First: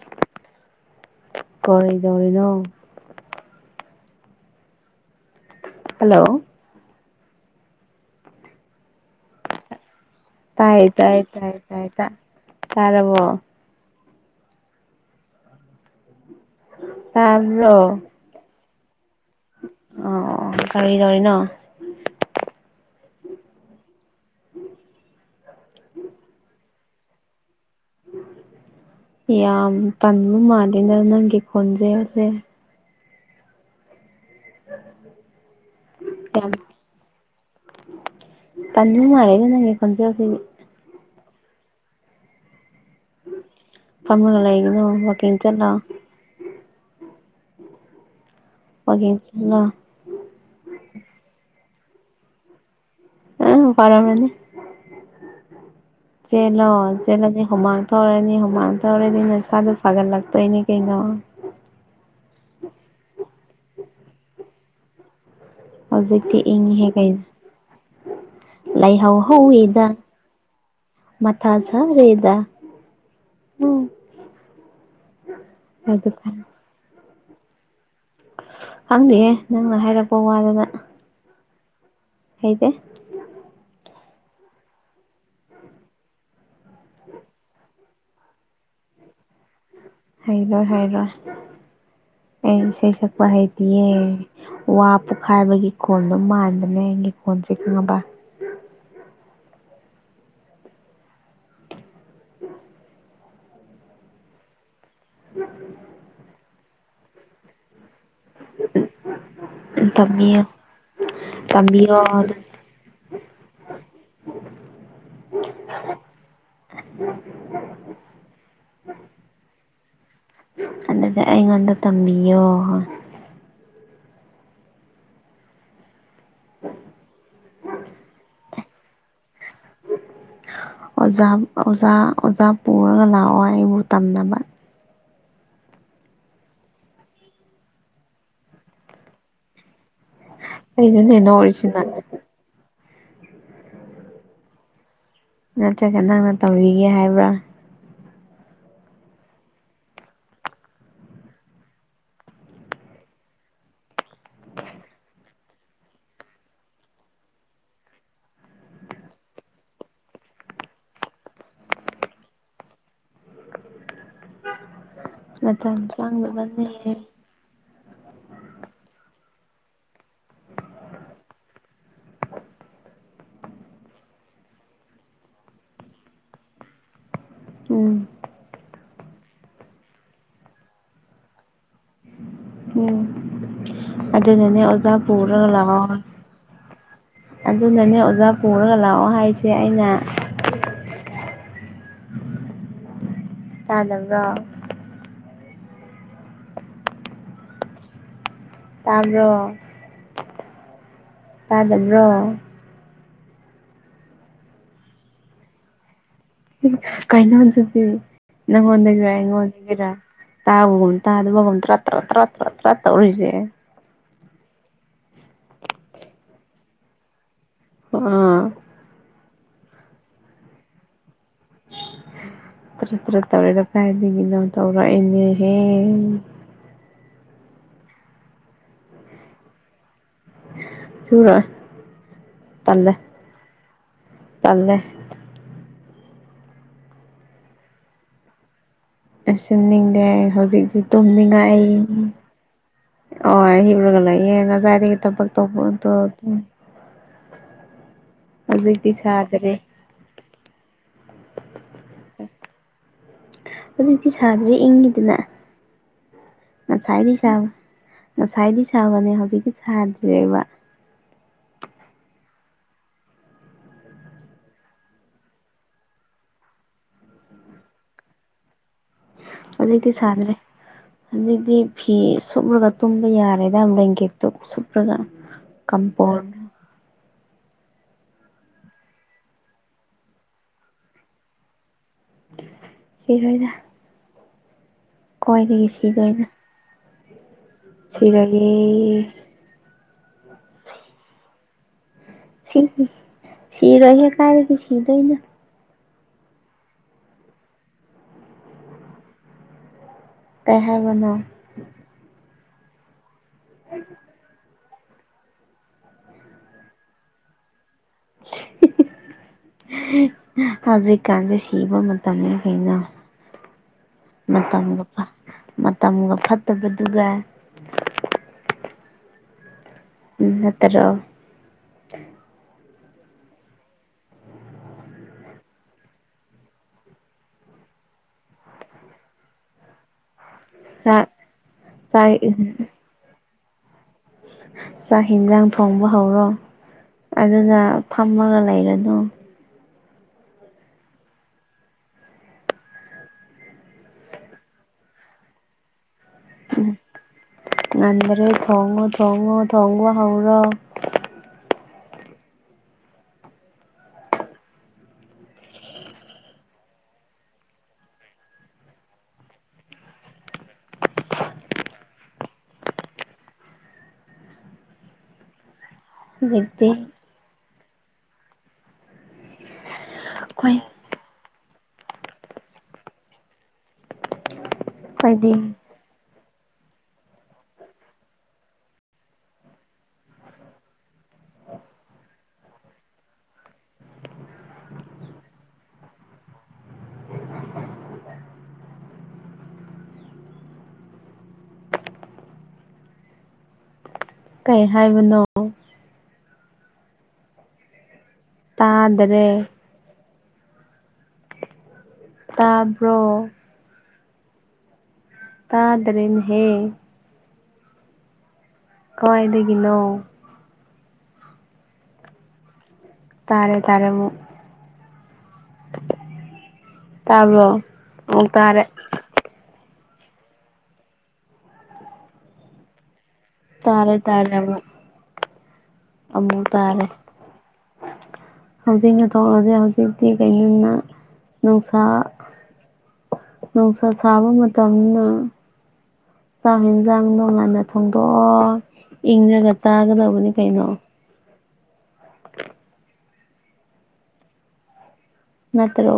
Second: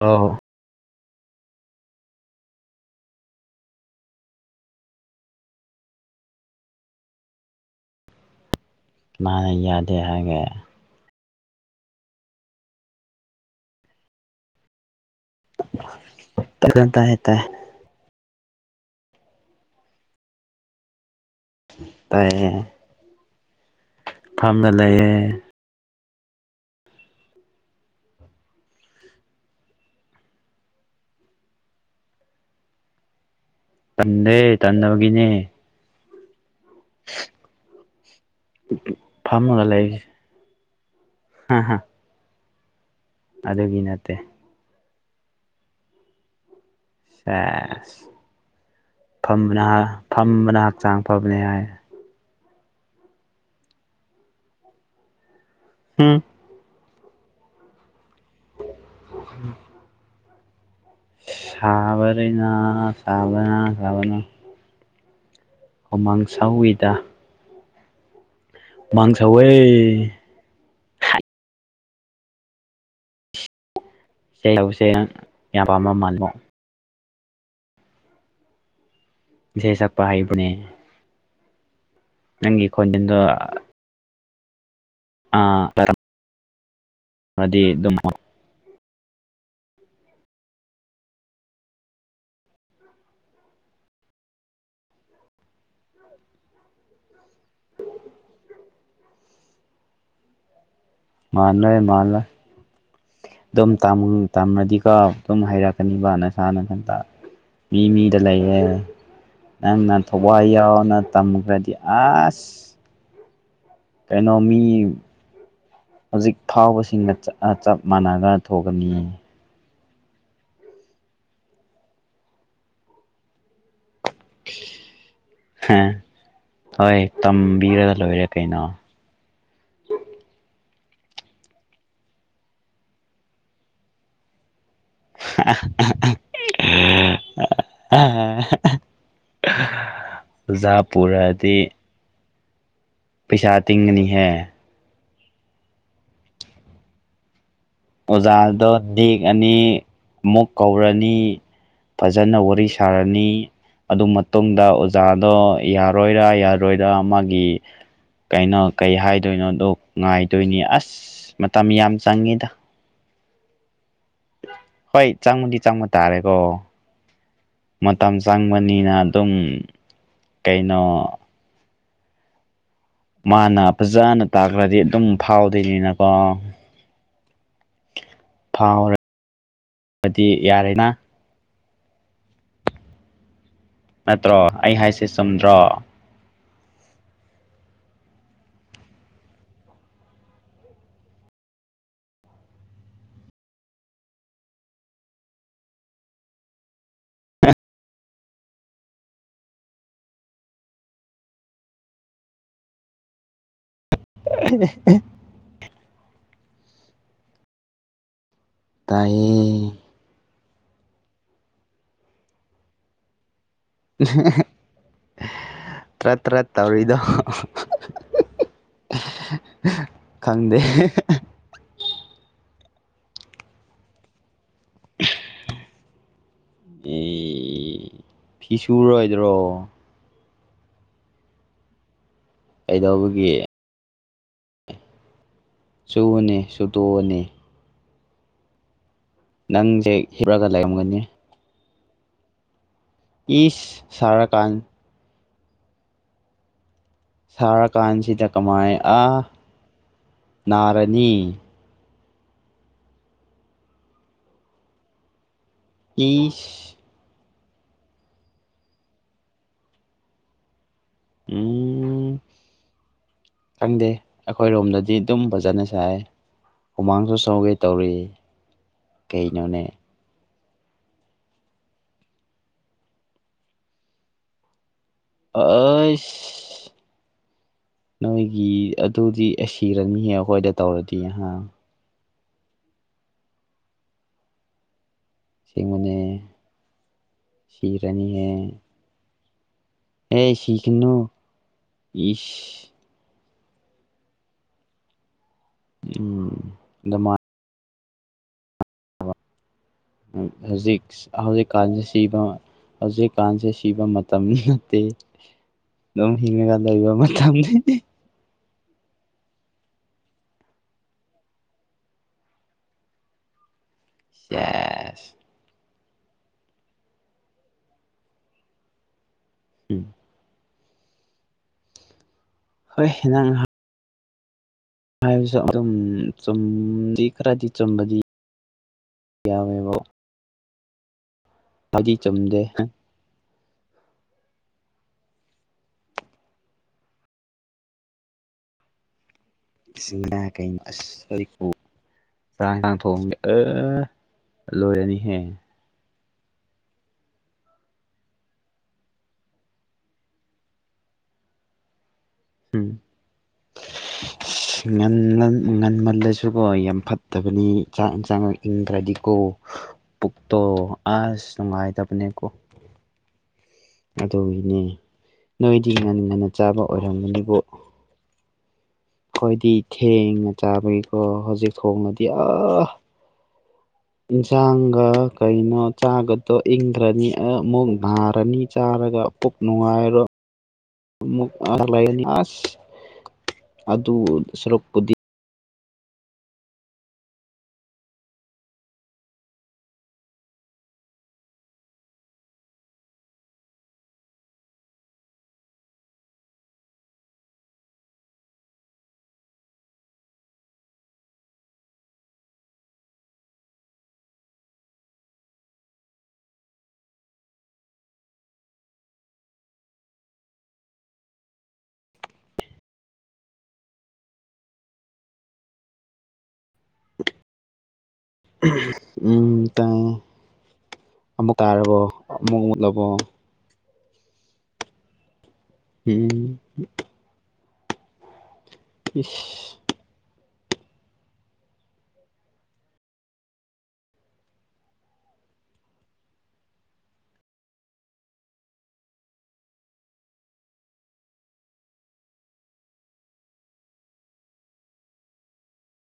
ꯑꯣ ꯀꯩꯗꯧꯔꯤꯅꯣ ꯍꯜꯂꯣ ꯃꯥꯅ ꯌꯥꯗꯦ ꯍꯥꯏꯒꯦ ꯇꯥꯥꯏ ꯇꯥꯏ ꯇꯥꯔꯕꯣ [unintelligible] ꯇꯥꯏ ꯇꯥꯏ ꯇꯥꯕ꯭ꯔꯣ ꯑꯣ ꯀꯩꯗꯧꯔꯤ ꯅꯣ ꯇꯥꯏꯌꯦ ꯐꯝꯅ ꯂꯩꯌꯦ ꯌꯥꯝ ꯇꯟꯕ ꯃꯥꯟꯂꯤ ꯅ ꯅꯪꯒꯤꯦ ꯈꯣꯟꯖꯦꯜꯁꯦ ꯇꯟꯗꯦ ꯇꯟ ꯗꯕꯒꯤꯅꯦ [unintelligible] [unintelligible] ꯇꯟꯕ ꯃꯥꯟꯂꯤꯗ ꯐꯝꯃꯒ ꯅꯪꯒꯤ ꯂꯩꯔꯤꯁꯦ ꯈꯣꯟꯖꯦꯜꯁꯤꯗꯤ ꯍꯥ ꯍꯥ ꯑꯗꯨꯒꯤ ꯅꯠꯇꯦ ꯐꯝꯕꯒ ꯂꯩꯒꯅꯣ ꯋꯥꯛꯀꯤꯡ ꯆꯠꯂꯣ ꯁꯦꯁ ꯋꯥꯛꯀꯤꯡ ꯆꯠꯂꯣ ꯐꯝꯕꯅ ꯐꯝꯕꯅ ꯍꯛꯆꯥꯡ ꯐꯕꯅꯤ ꯍꯥꯏ ꯑ ꯐꯔꯃꯅꯤ ꯍꯨꯝ ꯆꯦꯟꯂꯣ ꯆꯦꯟꯂꯗꯤ ꯍꯨꯃꯥꯡ ꯊꯣꯛꯔꯅꯤ ꯍꯨꯃꯥꯡ ꯊꯣꯛꯑꯗꯤ ꯅꯁꯥꯗꯨ ꯐꯒꯠ ꯂꯥꯛꯇꯣꯏ ꯅꯦ ꯀꯩꯅꯣ ꯂꯣꯏꯅꯥ ꯁꯥꯕꯅ ꯁꯥꯕꯅ ꯍꯨꯃꯥꯡ ꯍꯧꯖꯤꯛꯇꯛꯇꯤ ꯏ ꯁꯧꯋꯤꯗ ꯍꯦꯛ ꯀꯩꯅ ꯂꯩꯥꯏ ꯍ ꯍꯨꯃꯥꯡ ꯁꯧꯋꯦ ꯍꯗ ꯃꯊꯥꯖ ꯔꯦꯗꯥ ꯎꯝ ꯏꯁꯩ ꯍꯧꯧꯁꯦ ꯌꯥꯝ ꯄꯥꯝꯕ ꯑꯗꯨ ꯃꯥꯜꯂꯣ ꯈꯪꯅꯤꯑꯦ ꯏꯁꯩ ꯅꯪꯅ ꯁꯛꯄ ꯍꯥꯏꯔꯛꯄ ꯋꯥꯗꯅ ꯅꯪꯒꯤꯀꯣꯟꯗꯗꯨ ꯑꯔꯝ ꯃꯗꯤ ꯑꯗꯨꯃ ꯍꯩꯔꯣꯏ ꯍꯥꯏꯔꯣꯏ ꯑ ꯑꯩ ꯏꯁꯩ ꯁꯛꯄ ꯍꯩꯗꯤꯌꯦ ꯋꯥ ꯄꯣꯛꯈꯥꯏꯕꯒꯤ ꯈꯣꯟꯗꯣ ꯃꯥꯟꯕꯗꯅꯦ ꯑꯩꯒꯤ ꯈꯣꯟꯜ ꯈꯉꯕ ꯎ ꯃꯥꯜꯂꯣꯏ ꯃꯥꯜꯂ ꯑꯗꯨꯝ ꯇꯅꯗꯤ ꯀ ꯑꯗꯨꯝ ꯍꯩꯔꯛꯀꯅꯤꯕ ꯅꯁꯥꯅꯊꯟꯇ ꯃꯤ ꯃꯤꯗ ꯂꯩꯌꯦꯦ ꯅꯪꯅ ꯇꯝꯕꯤꯌꯣ ꯊꯋꯥꯏ ꯌꯥꯎꯅ ꯇꯝꯈ꯭ꯔꯗꯤ ꯇꯝꯕꯤꯌꯣ ꯑꯁ ꯀꯩꯅꯣꯃꯤ ꯍꯧꯖꯤꯛ ꯐꯥꯎꯕꯁꯤꯡꯒ ꯆꯞ ꯃꯥꯟꯅꯒ ꯊꯣꯛꯒꯅꯤ ꯑꯗꯨꯗꯤ ꯑꯩꯉꯣꯟꯗ ꯇꯝꯕꯤꯌꯣ ꯍꯣꯏ ꯍꯣꯏ ꯇꯝꯕꯤꯔꯒ ꯂꯣꯏꯔꯦ ꯀꯩꯅꯣ ꯑꯣꯖꯥ ꯑꯣꯖꯥ ꯑꯣꯖꯥ ꯄꯨꯔꯒ ꯂꯥꯛꯑꯣ ꯑꯩꯕꯨ ꯇꯝꯅꯕ [unintelligible] ꯑꯣꯖꯥ ꯑꯩꯁꯨꯅꯦ ꯄꯨꯔꯗꯤ ꯅꯣꯛꯔꯤꯁꯤꯅ ꯄꯁꯥ ꯇꯒꯅꯤ ꯍꯥꯏ ꯅꯠꯇ꯭ꯔꯒ ꯅꯪꯅ ꯇꯧꯤꯒꯦ ꯍꯥꯏꯕ꯭ꯔꯥ ꯑꯣꯖꯥꯗꯣ ꯗꯦꯛꯑꯅꯤ ꯑꯃꯨꯛ ꯀꯧꯔꯅꯤ ꯐꯖꯅ ꯋꯥꯔꯤ ꯁꯥꯔꯅꯤ ꯑꯗꯨ ꯃꯇꯨꯡꯗ ꯑꯣꯖꯥꯗꯣ ꯌꯥꯔꯣꯏꯔ ꯌꯥꯔꯣꯏꯔꯥ ꯃꯥꯒꯤ ꯀꯩꯅꯣ ꯀꯩ ꯍꯥꯏꯗꯣꯏꯅꯣꯗꯣ ꯉꯥꯏꯗꯣꯏꯅꯤ ꯑꯁ ꯃꯇꯝ ꯌꯥꯝ ꯆꯪꯉꯤꯗ ꯍꯣꯏ ꯆꯪꯕꯗꯤ ꯆꯪꯕ ꯃꯇꯝ ꯇꯥꯔꯦꯀꯣ ꯆꯪꯗꯕꯅꯦ ꯃꯇꯝ ꯆꯪꯕꯅꯤꯅ ꯑꯗꯨꯝ ꯀꯩꯅꯣ ꯃꯥꯅ ꯐꯖꯅ ꯇꯥꯛꯈ꯭ꯔꯗꯤ ꯑꯗꯨꯝ ꯐꯥꯎꯗꯣꯏꯅꯤꯅꯀꯣ ꯎꯝ ꯐꯥꯎꯔꯕꯗꯤ ꯌꯥꯔꯦꯅꯥ ꯎꯝ ꯅꯠꯇ꯭ꯔꯣ ꯑꯗꯨꯗꯅꯅꯦ ꯑꯩ ꯑꯣꯖꯥ ꯍꯥꯏꯁꯦ ꯄ ꯆꯨꯝꯗ꯭ꯔꯣ ꯄꯨꯔꯒ ꯑꯗꯨꯅꯅꯦ ꯑꯣꯖꯥ ꯄꯨꯔꯒ ꯂꯥꯛꯑꯣ ꯍꯥꯏꯁꯦ ꯑꯩꯅ ꯇꯥꯅ ꯇꯥꯕ꯭ꯔꯣ ꯇꯥꯗꯕ꯭ꯔꯣ [unintelligible] ꯀꯩꯅꯣꯗꯨꯗꯤ ꯅꯪꯉꯣꯟꯗꯗꯒꯤꯔ ꯇꯥꯏꯌꯦ ꯏꯉꯣꯟꯗꯒꯔ ꯇꯥꯕꯕ ꯇ ꯑꯗꯨꯕ ꯇ꯭ꯔꯠꯇ ꯇꯧꯔꯤꯁꯦ ꯇ꯭ꯔꯠ ꯇ꯭ꯔꯠ ꯇꯧꯔꯤꯗꯣ ꯑꯥ ꯈꯪꯗꯦ ꯇꯔ ꯇꯔꯥ ꯇꯧꯔꯤꯔ ꯀꯥꯏꯗꯒꯤꯅꯣ ꯇꯧꯔꯛꯏꯅꯦꯍꯦ ꯑꯦ ꯐꯤꯁꯨꯨꯔꯣꯏꯗ꯭ꯔꯣ ꯆꯨꯔ ꯀꯩꯗꯧꯕꯒꯤ ꯆꯜꯂꯦ ꯆꯨꯅꯤ ꯆꯨꯇꯣꯛꯑꯅꯤ ꯅꯪꯁꯦ ꯑꯁꯤꯟꯅꯤꯡꯗꯦ ꯍꯤꯞꯂꯒ ꯍꯧꯖꯤꯛꯇꯤ ꯂꯩꯔꯝꯒꯅꯤ ꯇꯨꯝꯅꯤꯡꯉꯥꯏ ꯑꯩ ꯑꯣ ꯏꯁ ꯍꯕꯔꯒꯂ ꯌꯦ ꯁꯥꯔꯀꯥꯟ ꯉ ꯔꯤꯒꯤ ꯇꯝꯛ ꯇ ꯁꯥꯔꯀꯥꯟꯁꯤꯗ ꯀꯃꯥꯏ ꯑ ꯁꯥꯗ꯭ꯔꯦ ꯅꯥꯔꯅꯤ ꯑꯗꯨꯗꯤ ꯁꯥꯗ꯭꯭ꯔꯦ ꯏꯪꯒꯤꯗꯅ ꯏꯁ ꯉꯁꯥꯏꯗꯤ ꯁꯥꯕ ꯉꯁꯥꯏꯗꯤ ꯁꯥꯕꯅꯦ ꯍꯧꯖꯤꯛꯗꯤ ꯁꯥꯗ꯭꯭ꯔꯔꯤꯕ ꯎꯝ ꯈꯪꯗꯦ ꯑꯩꯈꯣꯏꯔꯣꯝꯗꯗꯤ ꯑꯗꯨꯝ ꯐꯖꯅ ꯁꯥꯏ ꯍꯨꯃꯥꯡꯁꯨ ꯁꯧꯒꯦ ꯇꯧꯔꯤ ꯀꯩꯅꯣꯅꯦ ꯑꯗꯗꯤꯁꯗ꯭ꯔꯦ ꯑꯗꯨꯗꯤ ꯐꯤ ꯁꯨꯞꯂꯒ ꯇꯨꯝꯕ ꯌꯥꯔꯦꯗ ꯕꯦꯡꯀꯦꯠꯇꯣ ꯀꯝꯄ ꯑꯩꯁ ꯅꯣꯏꯒꯤ ꯑꯗꯨꯗꯤ ꯁꯤꯔꯅꯤꯍꯦ ꯑꯩꯈꯣꯏꯗ ꯇꯧꯔꯗꯤ ꯑꯍꯥ ꯀꯔꯣꯏꯗꯅ ꯀꯣꯏꯗꯒꯤꯗꯒꯤ ꯑꯁꯦꯡꯕꯅꯦ ꯁꯤꯗꯣꯏ ꯑꯣꯏꯅ ꯁꯤꯔꯅꯤꯍꯦ ꯐꯔꯅꯤ ꯑꯦ ꯁꯤꯈꯤꯅꯨ ꯏꯁ ꯁꯤꯔꯣꯢꯍꯦ ꯀꯥꯢꯗꯒꯤ ꯁꯤꯗꯣꯏꯅ ꯎꯝ ꯑꯗ ꯃꯥ ꯀꯩ ꯍꯧꯖꯤꯛ ꯍꯥꯏꯕꯅꯣ ꯍꯧꯖꯤꯛꯀꯥꯟꯁꯦ ꯁꯤꯕ ꯍꯧꯖꯤꯛꯀꯥꯟꯁꯦ ꯁꯤꯕ ꯃꯇꯝ ꯑꯗꯨꯝ ꯍꯅꯒꯗꯕ ꯃ ꯊ ꯍꯧꯖꯤꯛꯀꯥꯟꯁꯦ ꯁꯤꯕ ꯃꯇꯝꯅꯤ ꯀꯩꯅꯣ ꯃꯇꯝꯒ ꯁꯦꯁ ꯃꯇꯝꯒ ꯐꯠꯇꯕꯗꯨꯒ ꯎꯝ ꯎꯝ ꯅꯠꯇ꯭ꯔꯣ ꯍꯣꯏ ꯍꯟꯅꯍ ꯍꯥꯏꯕꯁꯨ ꯑꯗꯨ ꯆꯨꯝꯗꯤ ꯈꯔꯗꯤ ꯆꯨꯝꯕꯗꯤ ꯌꯥꯌꯥꯕꯨ ꯍꯥ ꯐꯖꯤ ꯆꯨꯝꯗꯦ ꯆꯥꯛꯟꯁꯥꯡ ꯊꯣꯡꯕ ꯍꯧꯔꯣ ꯑꯗꯨꯗ ꯐꯝꯃꯒ ꯂꯩꯔꯅꯨ ꯁꯤꯁꯤꯡ ꯀ ꯆꯔꯥꯡ ꯆꯥꯡ ꯊꯣꯡꯒꯦ ꯑ ꯂꯣꯏꯔꯅꯤꯍꯦ ꯑꯣꯝ ꯉꯗꯔꯦ ꯊꯣꯡꯉꯣ ꯇꯣꯡꯉꯣ ꯇꯣꯡꯉꯣ ꯍꯧꯥꯎꯔꯣ ꯎꯝ ꯉꯟꯃꯜꯂꯁꯨꯀꯣ ꯌꯥꯝ ꯐꯠꯇꯕꯅꯤ ꯆꯥꯛ ꯌꯦꯟꯁꯥꯡ ꯏꯪꯗ꯭ꯔꯗꯤꯀꯣ ꯄꯨꯛꯇꯣ ꯑꯁ ꯅꯨꯡꯉꯥꯏꯇꯕꯅꯦꯀꯣ ꯑꯗꯨꯒꯤꯅꯦ ꯅꯣꯏꯗꯤ ꯉꯟꯅ ꯉꯟꯅ ꯆꯥꯕ ꯍꯧꯖꯤꯛꯇꯤ ꯑꯣꯏꯔꯝꯝꯕꯅꯤꯕꯨ ꯑꯩꯣꯏꯗꯤ ꯊꯦꯡꯅ ꯑꯩꯈꯣꯏ ꯆꯥꯕꯒꯤꯀꯣ ꯍꯧꯖꯤꯛ ꯊꯣꯡꯅꯗꯤ ꯑ ꯏꯟꯁꯥꯡꯒ ꯑꯩꯈꯣꯏꯗꯤ ꯀꯩꯅꯣ ꯆꯥꯒ ꯇꯣ ꯏꯪꯈ꯭ꯔꯅꯤ ꯑ ꯃꯨꯛ ꯥꯔꯅꯤ ꯆꯥꯔꯒ ꯄꯨꯛ ꯅꯨꯡꯉꯥꯏꯔꯣ ꯂꯥꯏꯅꯤꯌꯥꯁ ꯑꯗꯨ ꯁꯔꯨꯛꯄꯗꯤ ꯀꯩ ꯍꯥꯏꯕꯅꯣ ꯇꯥꯗꯔꯦ ꯇꯥꯕ꯭ꯔꯣ ꯇꯥꯗ꯭ꯔꯦꯅ ꯍꯦ ꯀꯋꯥꯏꯗꯒꯤꯅꯣ ꯇꯥꯔꯦ ꯇꯔꯦꯃ ꯇꯥꯕ꯭ꯔꯣ ꯑꯃꯨꯛ ꯇꯥꯔꯦ ꯎꯝ ꯈꯤꯇꯪ ꯑꯃꯨꯛ ꯀꯥꯔꯕꯣ ꯑꯃꯨꯛ ꯃꯨꯠꯂꯕꯣ ꯇꯥꯔꯦ ꯇꯥꯔꯦꯃ ꯎꯝ ꯑꯃꯃꯨꯛ ꯇꯥꯔꯦ ꯍꯧꯖꯤꯛꯅ ꯊꯣꯛꯧꯔꯁꯦ ꯏꯁ ꯍꯧꯖꯤꯛꯇꯤ ꯀꯩꯅꯣꯝꯅ ꯅꯨꯡꯁꯥ ꯅꯨꯡꯁꯥ ꯁꯥꯕ ꯃꯇꯝꯅ ꯆꯥꯛ ꯌꯦꯟꯁꯥꯡ ꯅꯣꯡꯂꯥꯟꯗ ꯊꯣꯡꯗꯣꯛꯑꯣ ꯏꯪꯗꯔꯒ ꯇꯥꯒ ꯂꯧꯕꯅꯤ ꯀꯩꯅꯣ ꯅꯠꯇ ꯂꯣ